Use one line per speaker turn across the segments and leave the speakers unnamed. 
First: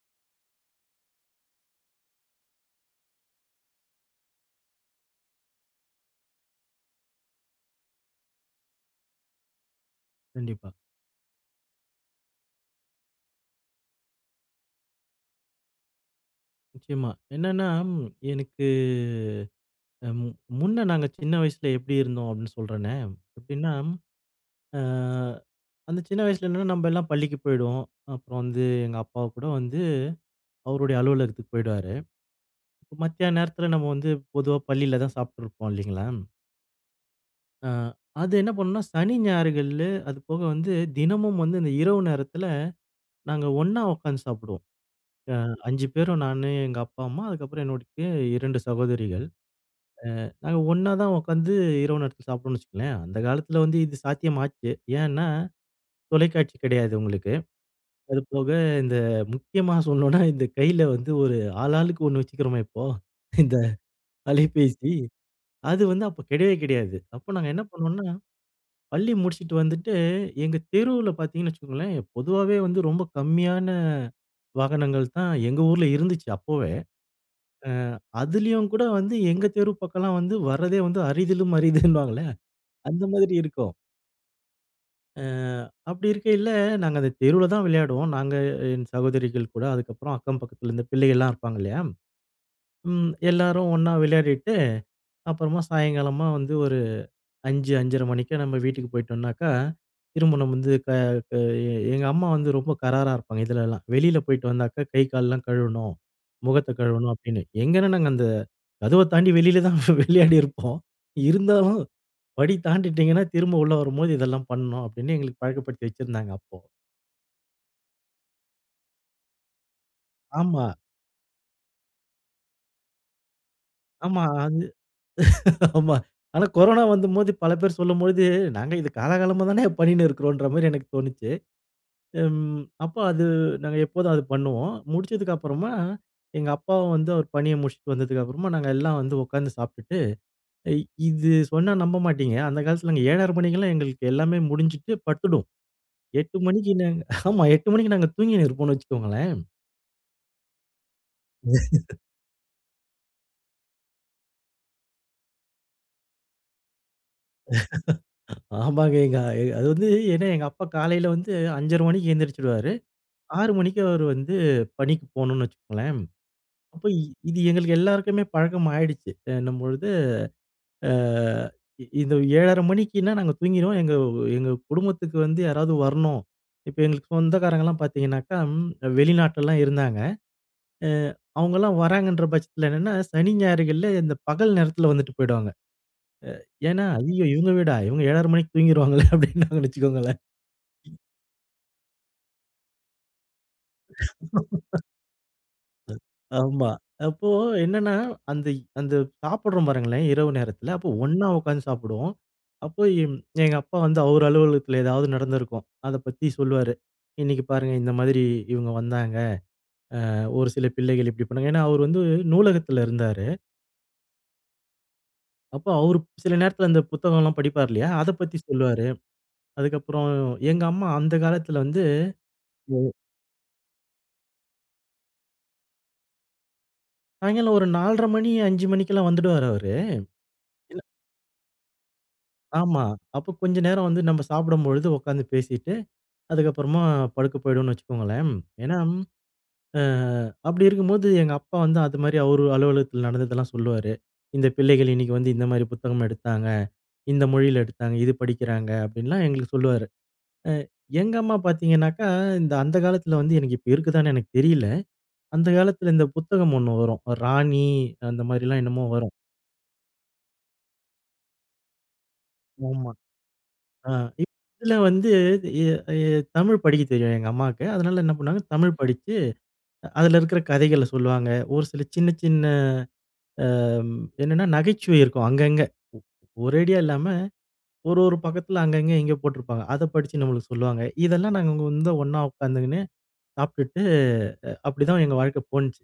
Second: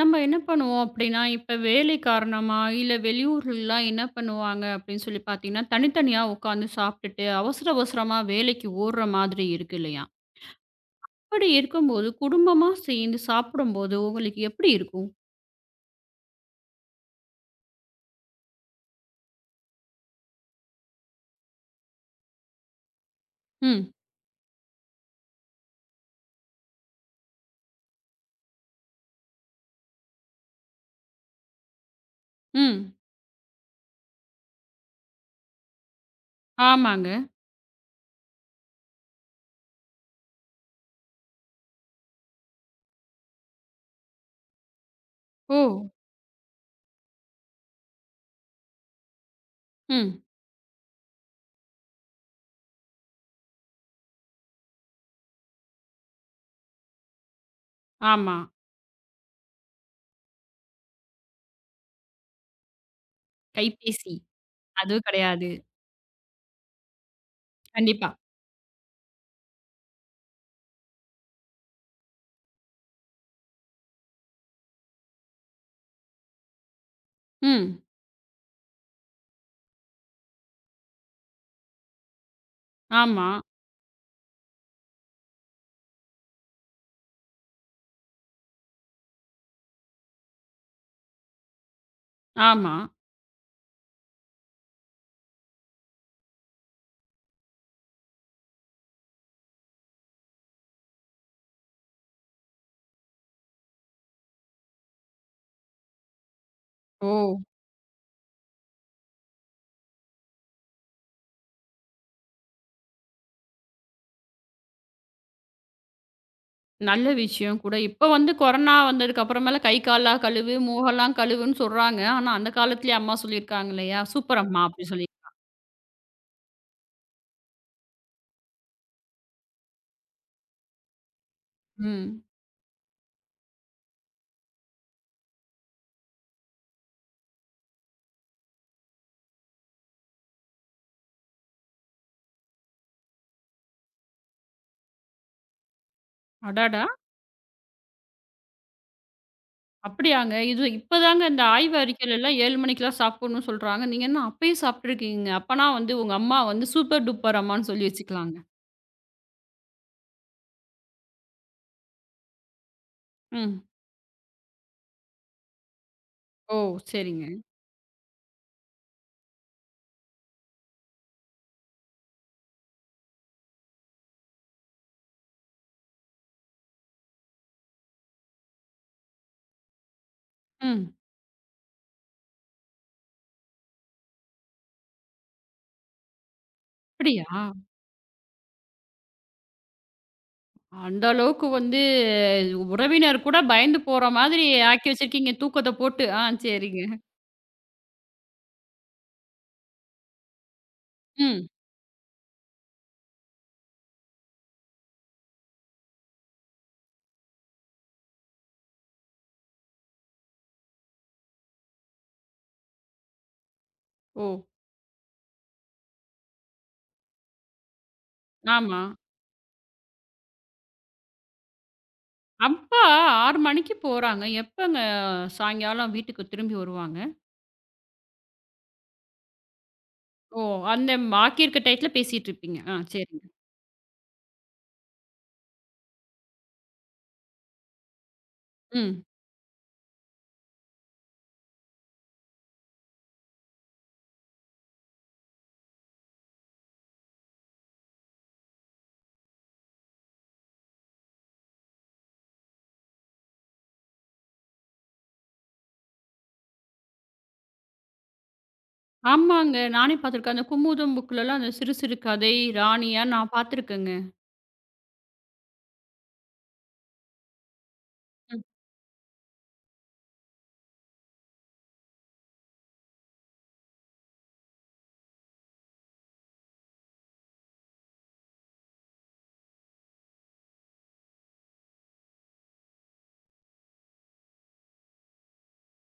நம்ம என்ன பண்ணுவோம் அப்படின்னா, இப்ப வேலை காரணமா, இல்ல வெளியூர்லலாம் என்ன பண்ணுவாங்க அப்படின்னு சொல்லி பார்த்தீங்கன்னா, தனித்தனியா உட்காந்து சாப்பிட்டுட்டு, அவசர அவசரமா வேலைக்கு ஓடுற மாதிரி இருக்கு இல்லையா?
கண்டிப்பா.
அப்படி இருக்கும்போது, குடும்பமா சேர்ந்து சாப்பிடும்போது உங்களுக்கு எப்படி இருக்கும்?
நிச்சயமா. என்னன்னா, எனக்கு ம் முன்ன நாங்க சின்ன வயசுல எப்படி இருந்தோம் அப்படின்னு சொல்றேனே. எப்படின்னா,
ம்,
அ அந்த சின்ன வயசுல என்னன்னா, நம்ம எல்லாம் பள்ளிக்கு போயிடுவோம். அப்புறம் வந்து எங்க அப்பா கூட வந்து அவருடைய அலுவலகத்துக்கு போயிடுவாரு.
ம்.
இப்போ மத்தியான நேரத்துல நம்ம வந்து பொதுவா பள்ளியில தான் சாப்பிட்டுருப்போம் இல்லைங்களா?
ஆமாங்க.
அ அது என்ன பண்ணோம்னா, சனி ஞாயிறுகள்ல அது போக வந்து தினமும் வந்து இந்த இரவு நேரத்துல நாங்க ஒண்ணா உட்காந்து சாப்பிடுவோம். அ
ஓ!
5 பேரும் நானு, எங்க அப்பா, அம்மா அதுக்கப்புறம் என்னுடைய 2 சகோதரிகள்.
ம்.
நாங்க ஒண்ணா தான் உட்காந்து இரவு நேரத்துல சாப்பிட்டோம்னு வச்சுக்கங்களேன். அந்த காலத்துல வந்து இது சாத்தியமாச்சு. ஏன்னா, தொலைக்காட்சி கிடையாது உங்களுக்கு. அது
ஆமா.
போக இந்த முக்கியமா சொல்லணும்னா, இந்த கையில வந்து ஒரு ஆளாளுக்கு ஒண்ணு வச்சுக்கிறோமே இப்போ. இந்த
கைபேசி.
அலைபேசி.
அதுவும் கிடையாது.
அது வந்து அப்ப கிடையவே கிடையாது. அப்போ நாங்க என்ன பண்ணோம்னா,
கண்டிப்பா.
பள்ளி முடிச்சுட்டு வந்துட்டு எங்க தெருவுல பார்த்தீங்கன்னு வச்சுக்கோங்களேன், பொதுவாவே வந்து ரொம்ப கம்மியான வாகனங்கள் தான் எங்க ஊர்ல இருந்துச்சு அப்போவே.
ம்.
அதுலயும் கூட வந்து எங்க தெரு பக்கம்லாம் வந்து வர்றதே வந்து அரிதிலும் அரிதுன்னுவாங்கல்ல, அந்த
ஆமா,
மாதிரி இருக்கும். அ அப்படி இருக்கையில, நாங்க அந்த தெருவுல தான் விளையாடுவோம். நாங்க, என் சகோதரிகள் கூட. அதுக்கப்புறம் அக்கம் பக்கத்துல இந்த பிள்ளைகள்லாம் இருப்பாங்க இல்லையா?
ஆமா.
எல்லாரும் ஒண்ணா விளையாடிட்டு, அப்புறமா சாயங்காலமா வந்து ஒரு 5, 5:30 மணிக்கு நம்ம வீட்டுக்கு போயிட்டோம்னாக்கா, திரும்ப நம்ம வந்து க க எ எங்க அம்மா வந்து ரொம்ப கராரா இருப்பாங்க இதுலலாம். வெளியில போயிட்டு வந்தாக்கா கை கால்லாம் கழுவணும், முகத்த
ஓ!
கழுவணும் அப்படின்னு. எங்கன நாங்க அந்த கதவ தாண்டி வெளியில தான் விளையாடி இருப்போம். இருந்தாலும், படி தாண்டிட்டீங்கன்னா திரும்ப உள்ள வரும்போது இதெல்லாம் பண்ணணும் அப்படின்னு எங்களுக்கு பழக்கப்படுத்தி வச்சிருந்தாங்க அப்போ.
நல்ல விஷயம் கூட. இப்ப வந்து கொரோனா வந்ததுக்கு அப்புறமேல கை கால்லாம் கழுவு,
ஆமா,
முகம்லாம் கழுவுன்னு சொல்றாங்க. ஆனா, அந்த காலத்திலேயே அம்மா சொல்லியிருக்காங்க இல்லையா?
ஆமா.
சூப்பர் அம்மா
அது
அப்படி சொல்லி.
ஆமா. ஆனா கொரோனா வந்தம்போது பல பேர் சொல்லும்பொழுது, நாங்க இது காலாகாலமா தானே பண்ணின்னு இருக்கிறோன்ற மாரி எனக்கு தோணுச்சு.
ம்.
அப்போ அது நாங்க எப்போதும் அது பண்ணுவோம். முடிச்சதுக்கு அப்புறமா, எங்க அப்பாவும் வந்து அவர் பணிய முடிச்சுட்டு வந்ததுக்கு அப்புறமா, நாங்க எல்லாம் வந்து உட்காந்து சாப்பிட்டுட்டு, இ இது சொன்னா நம்ப மாட்டீங்க. அந்த காலத்துல நாங்க 7:30 மணிக்கெல்லாம் எங்களுக்கு எல்லாமே முடிஞ்சுட்டு படுத்துடும். 8 மணிக்கு
அடடா!
நாங்க ஆமா 8 மணிக்கு நாங்க தூங்கின்னு இருப்போம்ன்னு வச்சுக்கோங்களேன்.
அப்படியாங்க. இது இப்பதாங்க இந்த ஆய்வு அறிக்கையிலலாம் 7 மணிக்கெல்லாம் சாப்பிடணும்னு சொல்றாங்க. நீங்க என்ன அப்பயே சாப்பிட்டுருக்கீங்க. அப்பனா வந்து உங்க அம்மா வந்து சூப்பர் டூப்பர் அம்மான்னு சொல்லி வச்சுக்கலாங்க.
ஆமாங்க. எங்க அது வந்து ஏன்னா எங்க அப்பா காலையில வந்து 5:30 மணிக்கு எந்திரிச்சுடுவாரு. 6
ம்.
மணிக்கு அவரு வந்து பணிக்கு போணும்னு வச்சுக்கோங்களேன்.
ஓ!
அப்ப
சரிங்க.
இது எங்களுக்கு எல்லாருக்குமே பழக்கம் ஆயிடுச்சு. என்னும் பொழுது அ இ இந்த 7:30 மணிக்குன்னா நாங்க தூங்கிருவோம். எங்க எங்க குடும்பத்துக்கு வந்து யாராவது வரணும். இப்ப எங்களுக்கு சொந்தக்காரங்கலாம் பார்த்தீங்கன்னாக்கா, வெளிநாட்டுலலாம் இருந்தாங்க. அ
ம்.
அவங்கலாம் வராங்கன்ற பட்சத்துல என்னன்னா, சனி, ஞாயிறுகள்ல இந்த பகல் நேரத்துல வந்துட்டு போயிடுவாங்க. ஏன்னா,
அப்படியா?
"ஐயய்யோ! இவங்க வீடா? இவங்க 7:30 மணிக்கு தூங்கிருவாங்களே" அப்படின்னாங்கன்னு வச்சுக்கோங்களேன்.
அந்த அளவுக்கு வந்து உறவினர் கூட பயந்து போற மாதிரி ஆக்கி வச்சிருக்கீங்க தூக்கத்த போட்டு. ஆ
ஆமா.
சரிங்க.
அப்போ என்னன்னா, அந்த அந்த சாப்பிடுறோம் பாருங்களேன், இரவு நேரத்துல. அப்போ ஒண்ணா
ம்.
உட்காந்து சாப்பிடுவோம். அப்போ எங்க அப்பா வந்து அவர் அலுவலகத்துல ஏதாவது நடந்திருக்கும். அத பத்தி சொல்லுவாரு. "இன்னைக்கு பாருங்க இந்த மாதிரி இவங்க வந்தாங்க. ஒரு சில பிள்ளைகள் இப்படி பண்ணாங்க." ஏன்னா அவர் வந்து நூலகத்துல இருந்தாரு.
ஓ!
அப்போ அவரு சில நேரத்துல அந்த புத்தகம்லாம் படிப்பார் இல்லையா? அத பத்தி
ஆமா.
சொல்லுவாரு. அதுக்கப்புறம் எங்க அம்மா அந்த காலத்துல வந்து
அப்பா 6 மணிக்கு போறாங்க. எப்பங்க சாயங்காலம் வீட்டுக்கு திரும்பி வருவாங்க?
சாயங்காலம் ஒரு 4:30 மணி 5 மணிக்கெல்லாம் வந்துடுவாரு அவரு.
ஓ!
இல்ல,
அந்த பாக்கியிருக்க டயத்துல பேசிட்டு இருப்பீங்க. ஆ
ஆமா.
சரிங்க.
அப்போ கொஞ்ச நேரம் வந்து நம்ம சாப்பிடும்பொழுது உட்காந்து பேசிட்டு அதுக்கப்புறமா படுக்க போயிடும்னு வச்சுக்கோங்களேன். ஏன்னா,
ம்.
அ அப்படி இருக்கும்போது எங்க அப்பா வந்து அது மாரி அவரு அலுவலகத்துல நடந்ததெல்லாம் சொல்லுவாரு. இந்த பிள்ளைகள் இன்னைக்கு வந்து இந்த மாரி புத்தகம் எடுத்தாங்க, இந்த மொழியில எடுத்தாங்க, இது படிக்கிறாங்க அப்படின்லாம் எங்களுக்கு சொல்லுவாரு. அ எங்க அம்மா பார்த்தீங்கன்னாக்கா, அந்த காலத்துல வந்து எனக்கு இப்ப இருக்குதான்னு எனக்கு தெரியல. அந்த காலத்துல இந்த புத்தகம் ஒண்ணு வரும். ராணி அந்த மாரிலாம் என்னமோ வரும்.
ஆமாங்க. நானே பார்த்துருக்கேன். அந்த குமுதம் புக்லலாம் அந்த சிறு சிறு கதை,
ஆமா.
ராணியா நான்
ஆ
பார்த்துருக்கேங்க.
இதுல வந்து எ எ தமிழ் படிக்க தெரியும் எங்க அம்மாக்கு. அதனால என்ன பண்ணாங்க,
ம்.
தமிழ் படிச்சு அதுல இருக்கிற கதைகள சொல்லுவாங்க. ஒரு சில சின்ன சின்ன அம் என்னன்னா நகைச்சுவை இருக்கும் அங்கங்க. ஒரேடியா இல்லாம ஒரு ஒரு பக்கத்துல அங்கங்க எங்கேயோ போட்டிருப்பாங்க. அத படிச்சு நம்மளுக்கு சொல்லுவாங்க. இதெல்லாம் நாங்க வந்து ஒண்ணா உட்காந்துங்கன்னு சாப்பிட்டுட்டு அப்படிதான் எங்க வாழ்க்கை போணுச்சு.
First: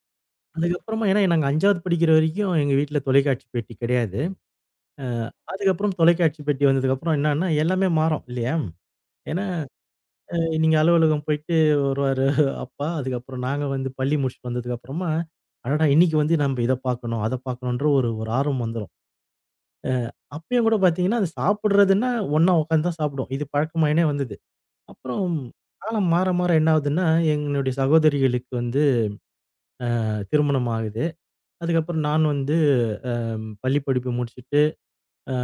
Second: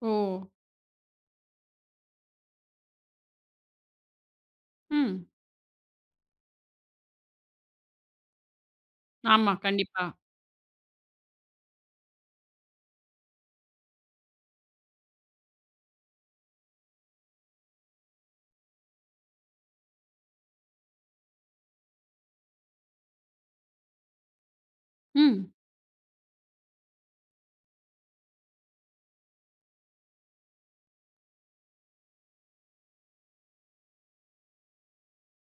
ஓ!
அதுக்கப்புறமா ஏன்னா நாங்க 5வது படிக்கிற வரைக்கும் எங்க வீட்ல தொலைக்காட்சி பெட்டி கிடையாது. அ
ம்.
அதுக்கப்புறம் தொலைக்காட்சி பெட்டி வந்ததுக்கப்புறம் என்னன்னா எல்லாமே மாறும் இல்லையா? ஏன்னா
ஆமா. கண்டிப்பா.
அ நீங்க அலுவலகம் போயிட்டு வருவாரு அப்பா. அதுக்கப்புறம் நாங்க வந்து பள்ளி முடிச்சுட்டு வந்ததுக்கப்புறமா, அடடா! இன்னைக்கு வந்து நம்ம இத பார்க்கணும், அத பார்க்கணுன்ற ஒரு ஒரு ஆர்வம் வந்துரும். அப்பயும் கூட பார்த்தீங்கன்னா, அது சாப்பிடுறதுன்னா ஒண்ணா உட்காந்து தான் சாப்பிடுவோம். இது பழக்கமாயினே வந்தது. அப்புறம்
ம்.
காலம் மாற மாற என்ன ஆகுதுன்னா, எங்களுடைய சகோதரிகளுக்கு வந்து திருமணம் ஆகுது. அதுக்கப்புறம் நான் வந்து பள்ளி படிப்பு முடிச்சுட்டு, அ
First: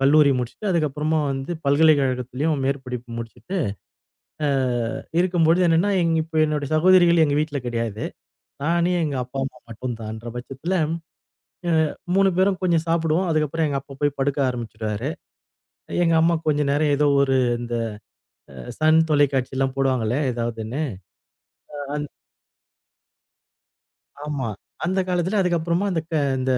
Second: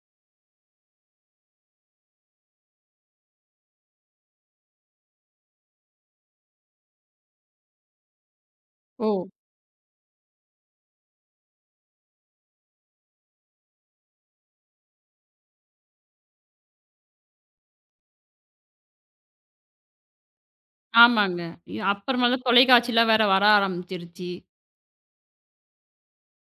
கல்லூரி முடிச்சுட்டு, அதுக்கப்புறமா வந்து பல்கலைக்கழகத்திலயும் மேற்படிப்பு முடிச்சுட்டு, அ இருக்கும்பொழுது என்னன்னா, இப்ப என்னுடைய சகோதரிகள் எங்க வீட்ல கிடையாது. நானு,
ஓ!
எங்க அப்பா, அம்மா மட்டும்தான்ற பட்சத்துல, அ 3 பேரும் கொஞ்சம் சாப்பிடுவோம். அதுக்கப்புறம் எங்க அப்பா போய் படுக்க ஆரம்பிச்சுருவாரு. எங்க அம்மா கொஞ்ச நேரம் ஏதோ ஒரு இந்த சன் தொலைக்காட்சிலாம் போடுவாங்கல்ல, ஏதாவதுன்னு.
ஆமாங்க. இ-
அந்
அப்புறமா தான் தொலைக்காட்சிலாம் வேற வர ஆரம்பிச்சிருச்சு.
ஆமா. அந்த காலத்துல அதுக்கப்புறமா அந்த இந்த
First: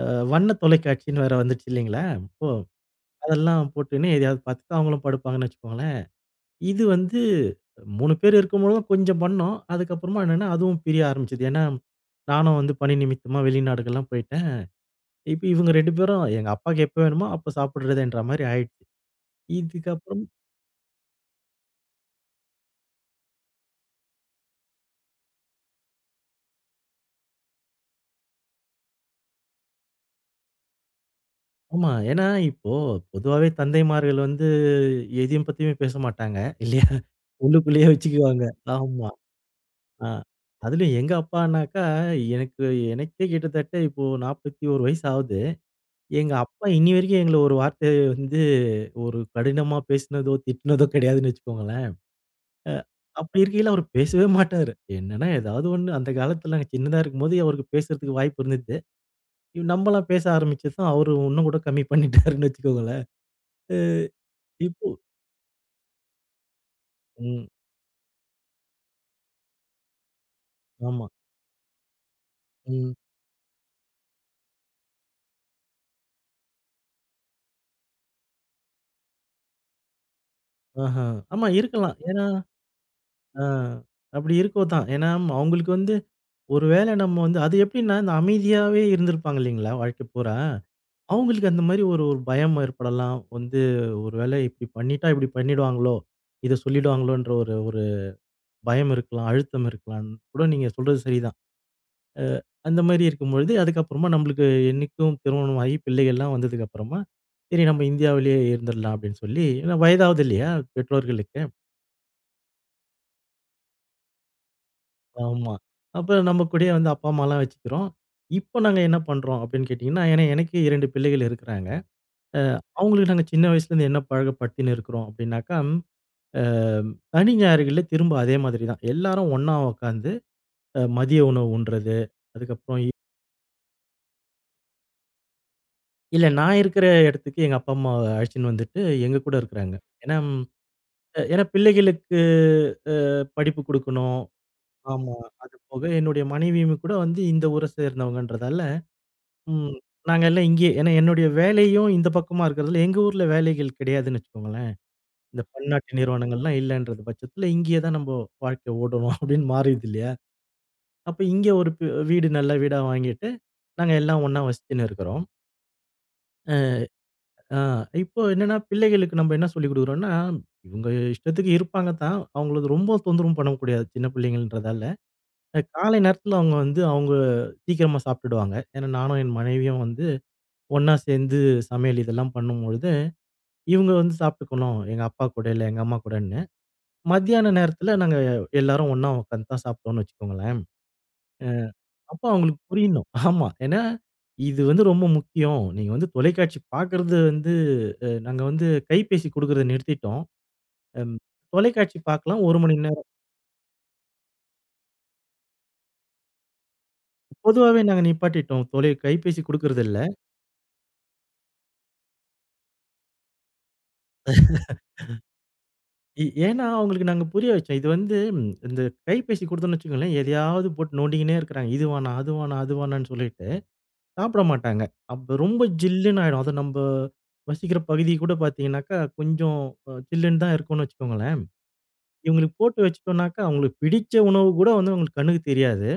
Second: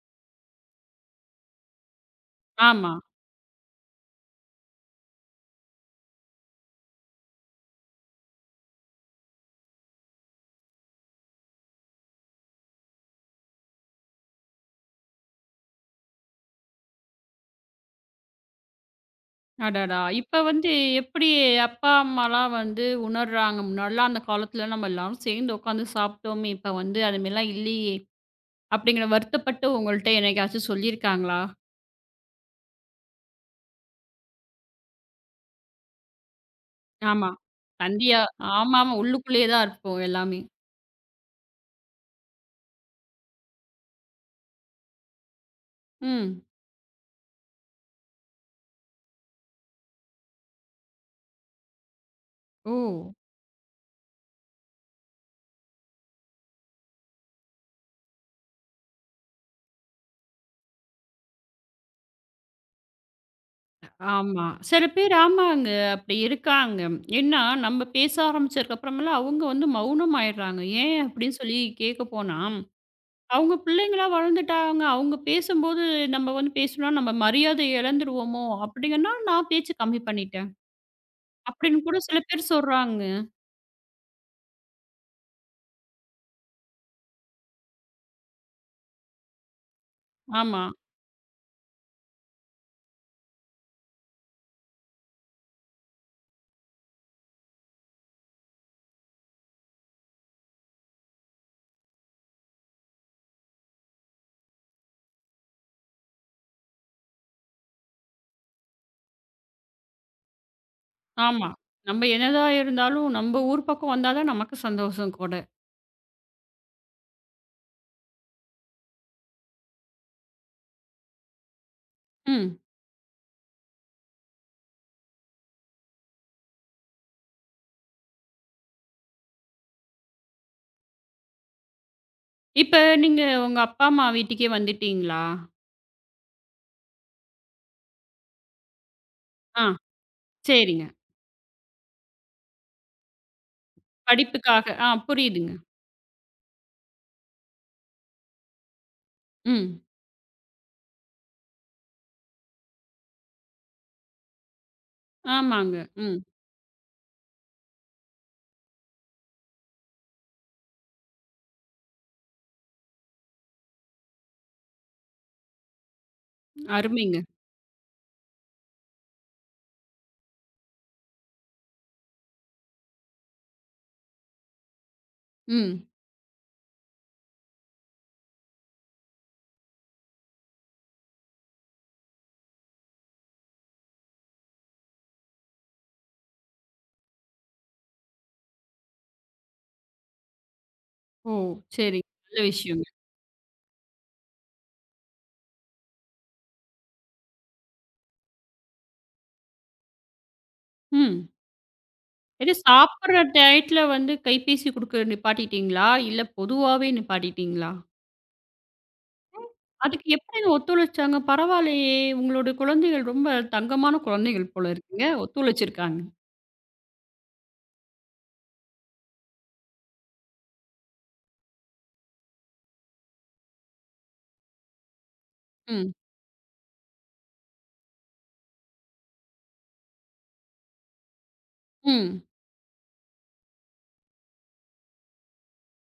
அ வண்ண தொலைக்காட்சின்னு வேற வந்துடுச்சு இல்லைங்களா, இப்போ.
ஆமா.
அதெல்லாம் போட்டுன்னு எதையாவது பார்த்துட்டு அவங்களும் படுப்பாங்கன்னு வச்சுக்கோங்களேன். இது வந்து 3 பேர் இருக்கும்பொழுதும் கொஞ்சம் பண்ணோம். அதுக்கப்புறமா என்னன்னா, அதுவும் பிரிய ஆரம்பிச்சது. ஏன்னா, நானும் வந்து பணி நிமித்தமா வெளிநாடுகள்லாம் போயிட்டேன். இப்ப இவங்க 2 பேரும் எங்க அப்பாக்கு எப்ப வேணுமோ அப்ப சாப்பிடுறதுன்ற மாரி ஆயிடுச்சு.
அடடா!
இதுக்கப்புறம்
இப்ப வந்து எப்படி அப்பா, அம்மாலாம் வந்து உணர்றாங்க? முன்னாடிலாம் அந்த காலத்துல நம்ம எல்லாரும் சேர்ந்து உட்காந்து சாப்பிட்டோமே! இப்ப வந்து அது மாரிலாம் இல்லையே! அப்படிங்கிற வருத்தப்பட்டு உங்கள்ட்ட என்னைக்காச்சும் சொல்லியிருக்காங்களா?
ஆமா. ஏன்னா இப்போ பொதுவாவே தந்தைமார்கள் வந்து எதையும் பத்தியுமே பேச மாட்டாங்க. இல்லையா?
ஆமா.
உள்ளுக்குள்ளேயே
தந்தியா
வச்சுக்குவாங்க.
ஆமாமா.
ஆமா.
உள்ளுக்குள்ளேயே தான் இருப்போம்
ஆ.
எல்லாமே.
அதுலயும் எங்க அப்பானாக்கா எனக்கு எனக்கே கிட்டத்தட்ட இப்போ 41 வயசு ஆகுது. எங்க
ம்.
அப்பா இன்னி வரைக்கும் எங்கள ஒரு வார்த்தை வந்து ஒரு கடினமா பேசினதோ, திட்டினதோ கிடையாதுன்னு வச்சுக்கோங்களேன்.
ஓ!
அப்படி இருக்கையில அவர் பேசவே மாட்டாரு. என்னன்னா ஏதாவது ஒண்ணு அந்த காலத்துல நாங்க சின்னதா இருக்கும்போது அவருக்கு பேசுறதுக்கு வாய்ப்பு இருந்தது. நம்மலாம் பேச ஆரம்பிச்சது தான் அவரு இன்னும் கூட கம்மி பண்ணிட்டாருன்னு வச்சுக்கோங்களேன்.
ஆமா. சில
இப்போ
பேர் ஆமாங்க. அப்படி இருக்காங்க. ஏன்னா,
ம்.
நம்ம பேச ஆரம்பிச்சதுக்கப்புறமெல்லாம் அவங்க வந்து மௌனம் ஆயிடுறாங்க. ஏன்
ஆமா.
அப்படின்னு சொல்லி கேட்க போனா
ம்.
அவங்க பிள்ளைங்களா வளர்ந்துட்டாங்க. அவங்க பேசும்போது நம்ம வந்து பேசுனா, நம்ம மரியாதை இழந்துருவோமோ! அப்படிங்கன்னா, நான் பேச்சு கம்மி பண்ணிட்டேன்.
ஆஹ. ஆமா
அப்படின்னு
இருக்கலாம்.
கூட சில
ஏன்னா
பேர் சொல்றாங்க.
ஆ அப்படி இருக்கவும் தான். ஏன்னா அவங்களுக்கு வந்து ஒரு வேளை நம்ம வந்து அது எப்படின்னா இந்த அமைதியாவே இருந்திருப்பாங்க இல்லைங்களா? வாழ்க்கை பூரா.
ஆமா,
அவங்களுக்கு அந்த மாரி ஒரு ஒரு பயம் ஏற்படலாம். வந்து ஒரு வேளை இப்படி பண்ணிட்டா இப்படி பண்ணிடுவாங்களோ? இத சொல்லிடுவாங்களோன்ற ஒரு ஒரு பயம் இருக்கலாம். அழுத்தம் இருக்கலாம்ன்னு கூட நீங்க சொல்றது சரிதான். அந்த மாரி இருக்கும்பொழுது, அதுக்கப்புறமா நம்மளுக்கு என்னைக்கும் திருமணம் ஆகி பிள்ளைகள்லாம் வந்ததுக்கு அப்புறமா, சரி நம்ம இந்தியாவிலேயே இருந்துடலாம் அப்படின்னு சொல்லி, ஏன்னா வயதாகுது இல்லையா பெற்றோர்களுக்கு?
ஆமா. நம்ம என்னதான் இருந்தாலும், நம்ம ஊர் பக்கம் வந்தா தான் நமக்கு சந்தோஷம் கூட.
ஆமா. அப்ப நம்ம கூடயே வந்து அப்பா, அம்மாலாம் வச்சுக்கிறோம். இப்போ நாங்க என்ன பண்றோம் அப்படின்னு கேட்டிங்கன்னா, ஏன்னா எனக்கே 2 பிள்ளைகள் இருக்கிறாங்க. அ
ம்.
அவங்களுக்கு நாங்க சின்ன வயசுலேருந்து என்ன பழக்கப்படுத்தின்னு இருக்கிறோம் அப்படின்னாக்கா, அ சனி ஞாயிறுகள்ல திரும்ப அதே மாதிரி தான். எல்லாரும் ஒண்ணா உட்காந்து மதிய உணவு உண்றது,
இப்ப
அதுக்கப்புறம்
நீங்க உங்க அப்பா, அம்மா வீட்டுக்கே வந்துட்டீங்களா?
இல்ல நான் இருக்கிற இடத்துக்கு எங்க அப்பா, அம்மாவ அழைச்சுன்னு வந்துட்டு எங்க கூட
ஆ,
இருக்கிறாங்க. ஏன்னா
சரிங்க.
ஏன்னா பிள்ளைகளுக்கு அ படிப்பு குடுக்கணும்.
படிப்புக்காக ஆ
ஆமா.
புரியுதுங்க.
அது போக என்னுடைய மனைவியும் கூட வந்து இந்த ஊர சேர்ந்தவங்கன்றதால, ம்
ம்.
நாங்க எல்லாம் இங்கேயே ஏன்னா என்னுடைய வேலையும் இந்த பக்கமா இருக்கிறதால, எங்க ஊர்ல வேலைகள் கிடையாதுன்னு வச்சுக்கோங்களேன். இந்த
ஆமாங்க.
பன்னாட்டு
ம்.
நிறுவனங்கள்லாம் இல்லன்றது பட்சத்துல, இங்கேயே தான் நம்ப வாழ்க்கை ஓடணும் அப்படின்னு மாறிடுது இல்லையா? அப்ப இங்க ஒரு வீடு நல்ல வீடா வாங்கிட்டு, நாங்க எல்லாம் ஒண்ணா வசிச்சுன்னு இருக்கிறோம்.
அருமைங்க.
ஆ, இப்போ என்னன்னா, பிள்ளைகளுக்கு நம்ம என்ன சொல்லிக் குடுக்குறோம்னா, இவங்க இஷ்டத்துக்கு இருப்பாங்க தான். அவங்கள ரொம்ப தொந்தரவும் பண்ணக்கூடாது. சின்ன பிள்ளைங்கன்றதால.
ம்.
காலை நேரத்தில அவங்க வந்து அவங்க சீக்கிரமா சாப்பிட்டுடுவாங்க. ஏன்னா, நானும் என் மனைவியும் வந்து ஒண்ணா சேர்ந்து சமையல் இதெல்லாம் பண்ணும்பொழுது, இவங்க வந்து சாப்பிட்டுக்கணும். எங்க அப்பா கூட, இல்ல எங்க அம்மா கூடன்னு. மத்தியான நேரத்தில நாங்க எல்லாரும் ஒண்ணா உட்காந்து தான் சாப்பிட்டோம்னு வச்சுக்கோங்களேன்.
ஓ!
அ
சரிங்க.
அப்போ
நல்ல
அவங்களுக்கு
விஷயங்க.
புரியணும். ஆமா. ஏன்னா, இது வந்து ரொம்ப முக்கியம். நீங்க வந்து தொலைக்காட்சி பார்க்கறது வந்து நாங்க வந்து கைபேசி குடுக்கறத நிறுத்திட்டோம். ம்.
ம்.
தொலைக்காட்சி பார்க்கலாம்
இது
1 மணி நேரம்.
சாப்பிடுற டயத்துல வந்து கைபேசி குடுக்க நிப்பாட்டிட்டீங்களா? இல்ல பொதுவாவே நிப்பாட்டிட்டீங்களா?
பொதுவாவே நாங்க நிப்பாட்டிட்டோம். தொலை கைபேசி குடுக்குறதில்ல.
அதுக்கு எப்படிங்க ஒத்துழைச்சாங்க? பரவாயில்லையே! உங்களோட குழந்தைகள் ரொம்ப தங்கமான குழந்தைகள் போல இருக்குங்க. ஒத்துழைச்சிருக்காங்க.
ஏன்னா அவங்களுக்கு நாங்க புரிய வச்சோம். இது வந்து ம், இந்த கைபேசி குடுத்தோம்னு வச்சுக்கோங்களேன், எதையாவது போட்டு நோண்டிக்கின்னே இருக்கிறாங்க. இது வேணாம், அது வேணாம், அது வேணாம்ன்னு சொல்லிட்டு சாப்பிட மாட்டாங்க. அப்ப ரொம்ப
ம்,
ஜில்லுன்னு ஆயிடும். அதுவும் நம்ப வசிக்கிற பகுதி கூட பார்த்தீங்கன்னாக்கா, கொஞ்சம் சில்லுன்னு தான் இருக்கும்னு வச்சுக்கோங்களேன்.
ம்.
இவங்களுக்கு போட்டு வச்சுட்டோம்னாக்கா, அவங்களுக்கு பிடிச்ச உணவு கூட வந்து அவங்களுக்கு கண்ணுக்கு தெரியாது.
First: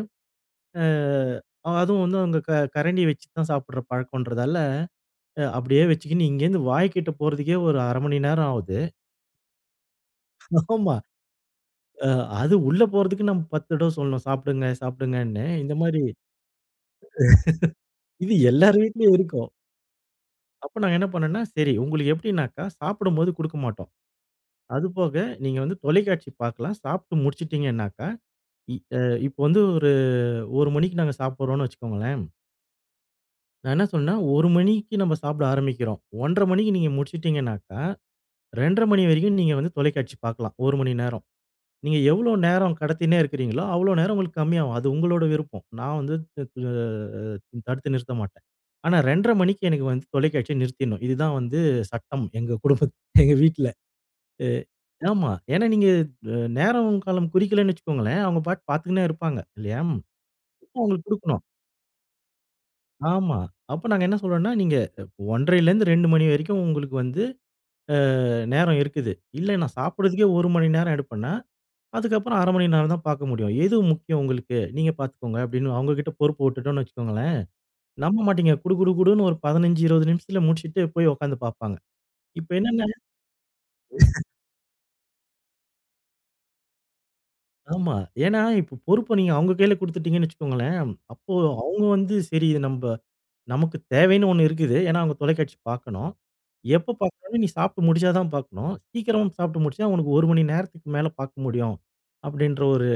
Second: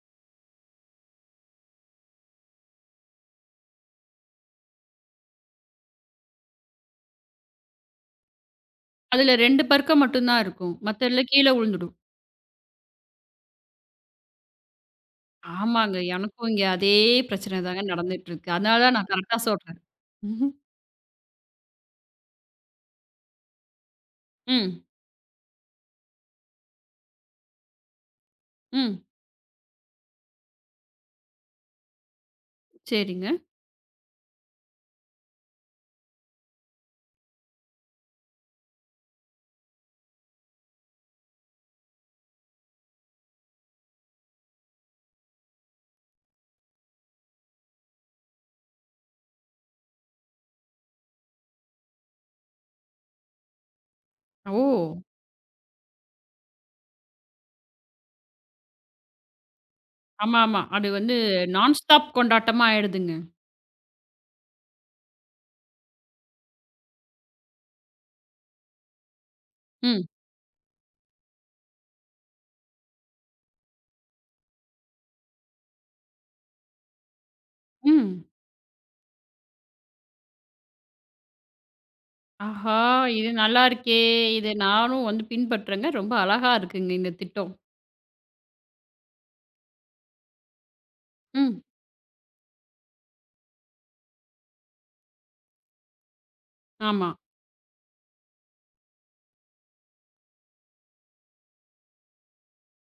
அ அதுவும் வந்து அவங்க கரண்டி வச்சு தான் சாப்பிடுற பழக்கம்ன்றதால அப்படியே வச்சுக்கின்னு இங்கேருந்து வாய்க்கிட்ட போறதுக்கே ஒரு 1/2 மணி நேரம் ஆகுது.
அதுல 2 பருக்க மட்டும் தான் இருக்கும்.
ஆமா.
மத்ததுல கீழ விழுந்துடும்.
அ அது உள்ள போறதுக்கு நம்ம 10 தடவ சொல்லணும். சாப்பிடுங்க, சாப்பிடுங்கன்னு. இந்த
ஆமாங்க.
மாரி
எனக்கும் இங்க அதே பிரச்சனை தாங்க நடந்துட்டு
இது
இருக்கு.
எல்லார்
அதனால தான் நான்
வீட்லயும்
கரெக்ட்டா
இருக்கும்.
சொல்றேன். ம்ஹும்.
அப்ப நாங்க என்ன பண்ணோம்னா, சரி உங்களுக்கு எப்படின்னாக்கா, சாப்பிடும்போது குடுக்க மாட்டோம்.
ம்,
அதுபோக நீங்க வந்து தொலைக்காட்சி பார்க்கலாம். சாப்பிட்டு முடிச்சுட்டீங்கன்னாக்கா, இ
ம்.
அ இப்போ வந்து ஒரு 1 மணிக்கு நாங்க சாப்பிடுறோம்னு வச்சுக்கோங்களேன்.
சரிங்க.
நான் என்ன சொன்னேன்னா, 1 மணிக்கு நம்ம சாப்பிட ஆரம்பிக்கிறோம். 1:30 மணிக்கு நீங்க முடிச்சுட்டீங்கன்னாக்கா, 2:30 மணி வரைக்கும் நீங்க வந்து தொலைக்காட்சி பார்க்கலாம். 1 மணி நேரம். நீங்க எவ்வளோ நேரம் கடத்தினே இருக்கிறீங்களோ, அவ்வளோ நேரம் உங்களுக்கு கம்மியாகும். அது உங்களோட விருப்பம். நான் வந்து த த தடுத்து நிறுத்த மாட்டேன். ஆனா 2:30 மணிக்கு எனக்கு வந்து தொலைக்காட்சிய நிறுத்திடணும். இதுதான் வந்து சட்டம் எங்க வீட்ல. அ
ஓ!
ஆமா. ஏன்னா நீங்க நேரம் காலம் குறிக்கலன்னு வச்சுக்கோங்களேன், அவங்க பாட்டு பார்த்துக்கின்னே இருப்பாங்க இல்லையா?
ஆமாமா.
அப்ப
அது
அவங்களுக்கு
வந்து
குடுக்கணும்.
நான் ஸ்டாப் கொண்டாட்டமா ஆயிடுதுங்க.
ஆமா. அப்ப நாங்க என்ன சொல்றோம்னா, நீங்க 1:30லேருந்து 2:00 மணி வரைக்கும் உங்களுக்கு வந்து நேரம் இருக்குது. இல்ல நான்
ம்,
சாப்பிடுறதுக்கே 1 மணி நேரம் எடுப்பேன்னா அதுக்கப்புறம் 1/2 மணி நேரம் தான் பார்க்க முடியும். எது முக்கியம் உங்களுக்கு? நீங்க பார்த்துக்கோங்க அப்படின்னு அவங்க கிட்ட பொறுப்ப விட்டுட்டோம்னு வச்சுக்கோங்களேன், நம்ப
ம்.
மாட்டீங்க. குடு குடு குடுன்னு ஒரு 15, 20 நிமிஷத்துல முடிச்சுட்டு போய் உட்காந்து பார்ப்பாங்க. இப்ப
ஆஹா!
என்னன்னா
இது நல்லா இருக்கே! இது நானும் வந்து பின்பற்றேங்க. ரொம்ப அழகா இருக்குங்க இந்த திட்டம்.
ஆமா. ஏன்னா இப்ப பொறுப்ப நீங்க அவங்க கையில குடுத்துட்டீங்கன்னு வச்சுக்கோங்களேன், அப்போ
ம்.
அவங்க வந்து சரி இது நம்ப நமக்கு தேவைன்னு ஒண்ணு இருக்குது. ஏன்னா அவங்க தொலைக்காட்சி பார்க்கணும். எப்ப
ஆமா,
பார்க்கணும்னா நீ சாப்பிட்டு முடிச்சா தான் பார்க்கணும். சீக்கிரம் சாப்பிட்டு முடிச்சா உனக்கு 1 மணி நேரத்துக்கு மேல பார்க்க முடியும். அப்படின்ற ஒரு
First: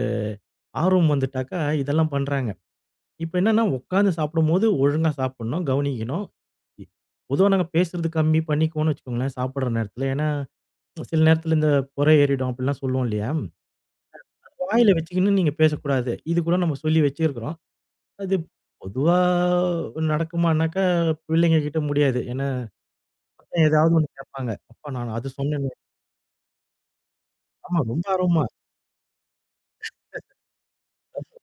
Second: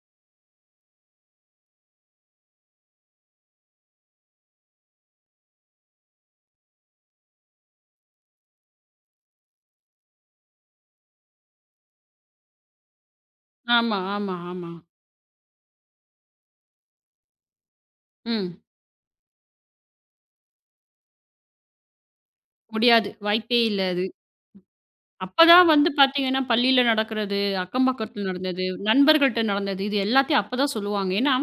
ஆர்வம் வந்துட்டாக்கா இதெல்லாம் பண்றாங்க. இப்ப என்னன்னா, உட்காந்து சாப்பிடும்போது ஒழுங்கா சாப்பிடணும், கவனிக்கணும். இ பொதுவா நாங்க பேசுறது கம்மி பண்ணிக்குவோம்னு வச்சுக்கோங்களேன், சாப்பிடுற நேரத்துல. ஏன்னா, சில நேரத்துல இந்த புரை ஏறிடும் அப்படிலாம் சொல்லுவோம் இல்லையா?
ஆமா, ஆமா, ஆமா.
வாயில வச்சுக்கின்னு நீங்க பேசக்கூடாது. இது கூட நம்ம சொல்லி வச்சிருக்கிறோம். அது
ம்.
பொதுவா நடக்குமானாக்கா, பிள்ளைங்க கிட்ட முடியாது. ஏன்னா,
முடியாது. வாய்ப்பே இல்ல
ஏதாவது
அது.
ஒண்ணு கேட்பாங்க. "அப்பா நான் அது
அப்பதான்
சொன்னேனே."
வந்து பார்த்தீங்கன்னா, பள்ளியில நடக்கிறது,
ஆமா,
அக்கம்
ரொம்ப
பக்கத்துல
ஆர்வமா.
நடந்தது, நண்பர்கள்ட்ட நடந்தது, இது எல்லாத்தையும் அப்பதான் சொல்லுவாங்க. ஏன்னா,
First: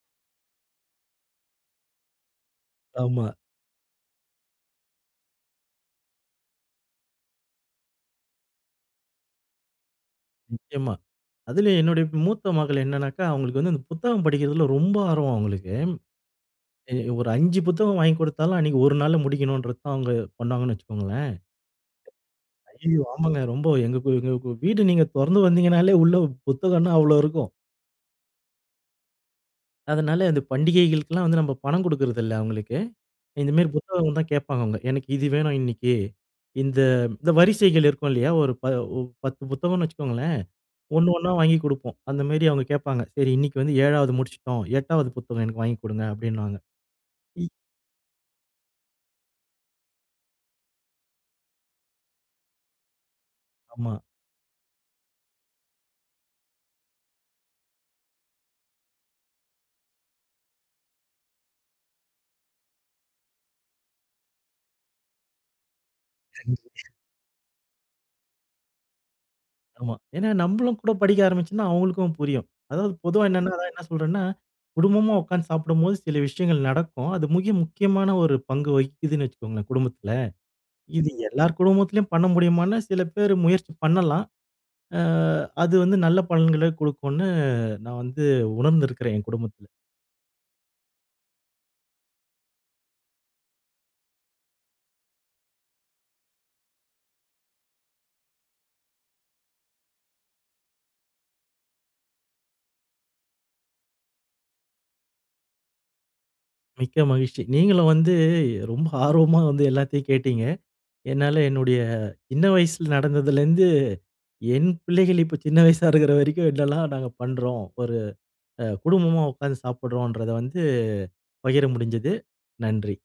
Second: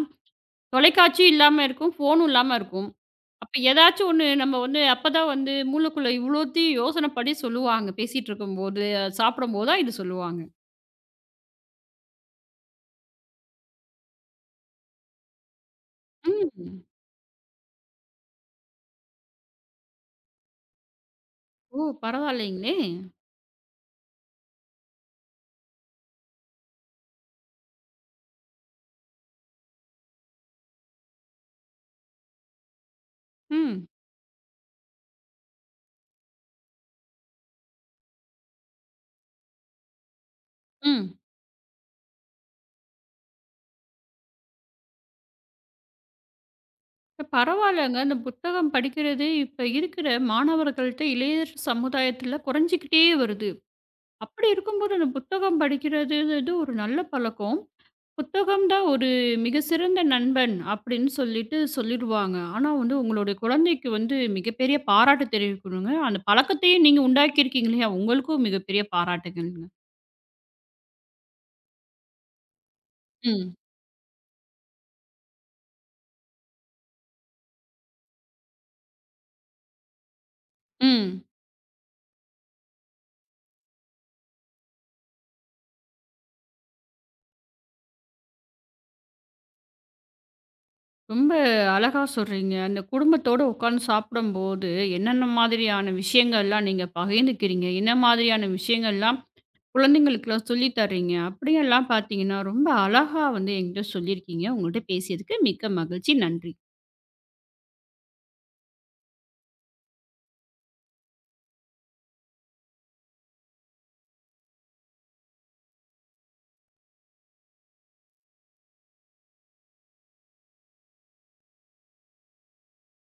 தொலைக்காட்சி இல்லாம இருக்கும், ஃபோனும் இல்லாம இருக்கும்.
ஆமா,
அப்ப ஏதாச்சும் ஒண்ணு நம்ம வந்து அப்பதான் வந்து மூளைக்குள்ள இவ்வளோத்தையும் யோசனை பண்ணி சொல்லுவாங்க. பேசிட்டு இருக்கும்போது, சாப்பிடும்போது தான் இது சொல்லுவாங்க.
நிச்சயமா. அதுலயும் என்னுடைய மூத்த மகள் என்னன்னாக்கா, அவங்களுக்கு வந்து அந்த புத்தகம் படிக்கிறதுல ரொம்ப ஆர்வம் அவங்களுக்கு.
ம்.
எ ஒரு 5 புத்தகம் வாங்கி குடுத்தாலும், அன்னைக்கு ஒரு நாள்ல முடிக்கணுன்றது தான் அவங்க பண்ணுவாங்கன்னு வச்சுக்கோங்களேன்.
ஓ! பரவாயில்லைங்களே!
ஐயய்யோ! ஆமாங்க. ரொம்ப எங்க வீடு நீங்க தொறந்து வந்தீங்கனாலே, உள்ள புத்தகம்னா அவ்ளோ இருக்கும். அதனால அந்த பண்டிகைகளுக்கெல்லாம் வந்து நம்ம பணம் குடுக்குறதில்ல அவங்களுக்கு. இந்த மாரி
ம்,
புத்தகம் தான் கேட்பாங்க அவங்க. எனக்கு இது வேணும் இன்னைக்கு. இந்த இந்த வரிசைகள் இருக்கும் இல்லையா? ஒரு ப ஒ 10 புத்தகம்னு வச்சுக்கோங்களேன். ஒண்ணு
ம்.
ஒண்ணா வாங்கி குடுப்போம். அந்த மாரி அவங்க கேட்பாங்க. சரி இன்னைக்கு வந்து 7வது முடிச்சுட்டோம். 8வது புத்தகம் எனக்கு வாங்கி குடுங்க அப்படின்னுவாங்க. இ
பரவாயில்லங்க. அந்த புத்தகம் படிக்கிறது இப்ப இருக்கிற மாணவர்கள்ட்ட, இளைய சமுதாயத்துல குறைஞ்சுக்கிட்டே வருது.
ஆமா.
அப்படி இருக்கும்போது அந்த புத்தகம் படிக்கிறதுங்கிறது ஒரு நல்ல பழக்கம். புத்தகம் தான் ஒரு மிக சிறந்த நண்பன் அப்படின்னு சொல்லிட்டு சொல்லிடுவாங்க. ஆனா வந்து உங்களுடைய குழந்தைக்கு வந்து மிகப்பெரிய பாராட்டு தெரிவிக்கணுங்க. அந்த பழக்கத்தையும் நீங்க உண்டாக்கியிருக்கீங்க இல்லையா? உங்களுக்கும் மிகப்பெரிய பாராட்டுகள்ங்க.
ஆமா. ஏன்னா நம்பளும் கூட படிக்க ஆரம்பிச்சோம்னா, அவங்களுக்கும் புரியும். அதாவது பொதுவா என்னன்னா, ம்.
ம்.
அதான் என்ன சொல்றேன்னா, குடும்பமா உட்காந்து சாப்பிடும்போது சில விஷயங்கள் நடக்கும். அது மிக முக்கியமான ஒரு பங்கு வகிக்குதுன்னு வச்சுக்கோங்களேன் குடும்பத்துல. இது
ம்.
எல்லார் குடும்பத்திலயும் பண்ண முடியுமான்னா, சில பேர் முயற்சி பண்ணலாம். அ அது வந்து நல்ல பலன்கள குடுக்கும்னு நான் வந்து உணர்ந்திருக்கிறேன் என் குடும்பத்துல.
ரொம்ப அழகா சொல்றீங்க. அந்த குடும்பத்தோட உட்கார்ந்து சாப்பிடும்போது, என்னென்ன மாதிரியான விஷயங்கள்லாம் நீங்க பகிர்ந்துக்கிறீங்க? என்ன மாதிரியான விஷயங்கள்லாம் குழந்தைங்களுக்குலாம் சொல்லி தர்றீங்க? அப்படியெல்லாம் பார்த்தீங்கன்னா, ரொம்ப அழகா வந்து என்கிட்ட சொல்லியிருக்கீங்க. உங்கள்ட்ட பேசியதுக்கு மிக்க மகிழ்ச்சி. நன்றி.
மிக்க மகிழ்ச்சி. நீங்களும் வந்து ரொம்ப ஆர்வமா வந்து எல்லாத்தையும் கேட்டீங்க. என்னால என்னுடைய சின்ன வயசுல நடந்ததுலேருந்து, என் பிள்ளைகள் இப்ப சின்ன வயசா இருக்கிற வரைக்கும் என்னெல்லாம் நாங்க பண்றோம். ஒரு குடும்பமா உட்காந்து சாப்பிடுறோன்றத வந்து பகிர முடிஞ்சது. நன்றி.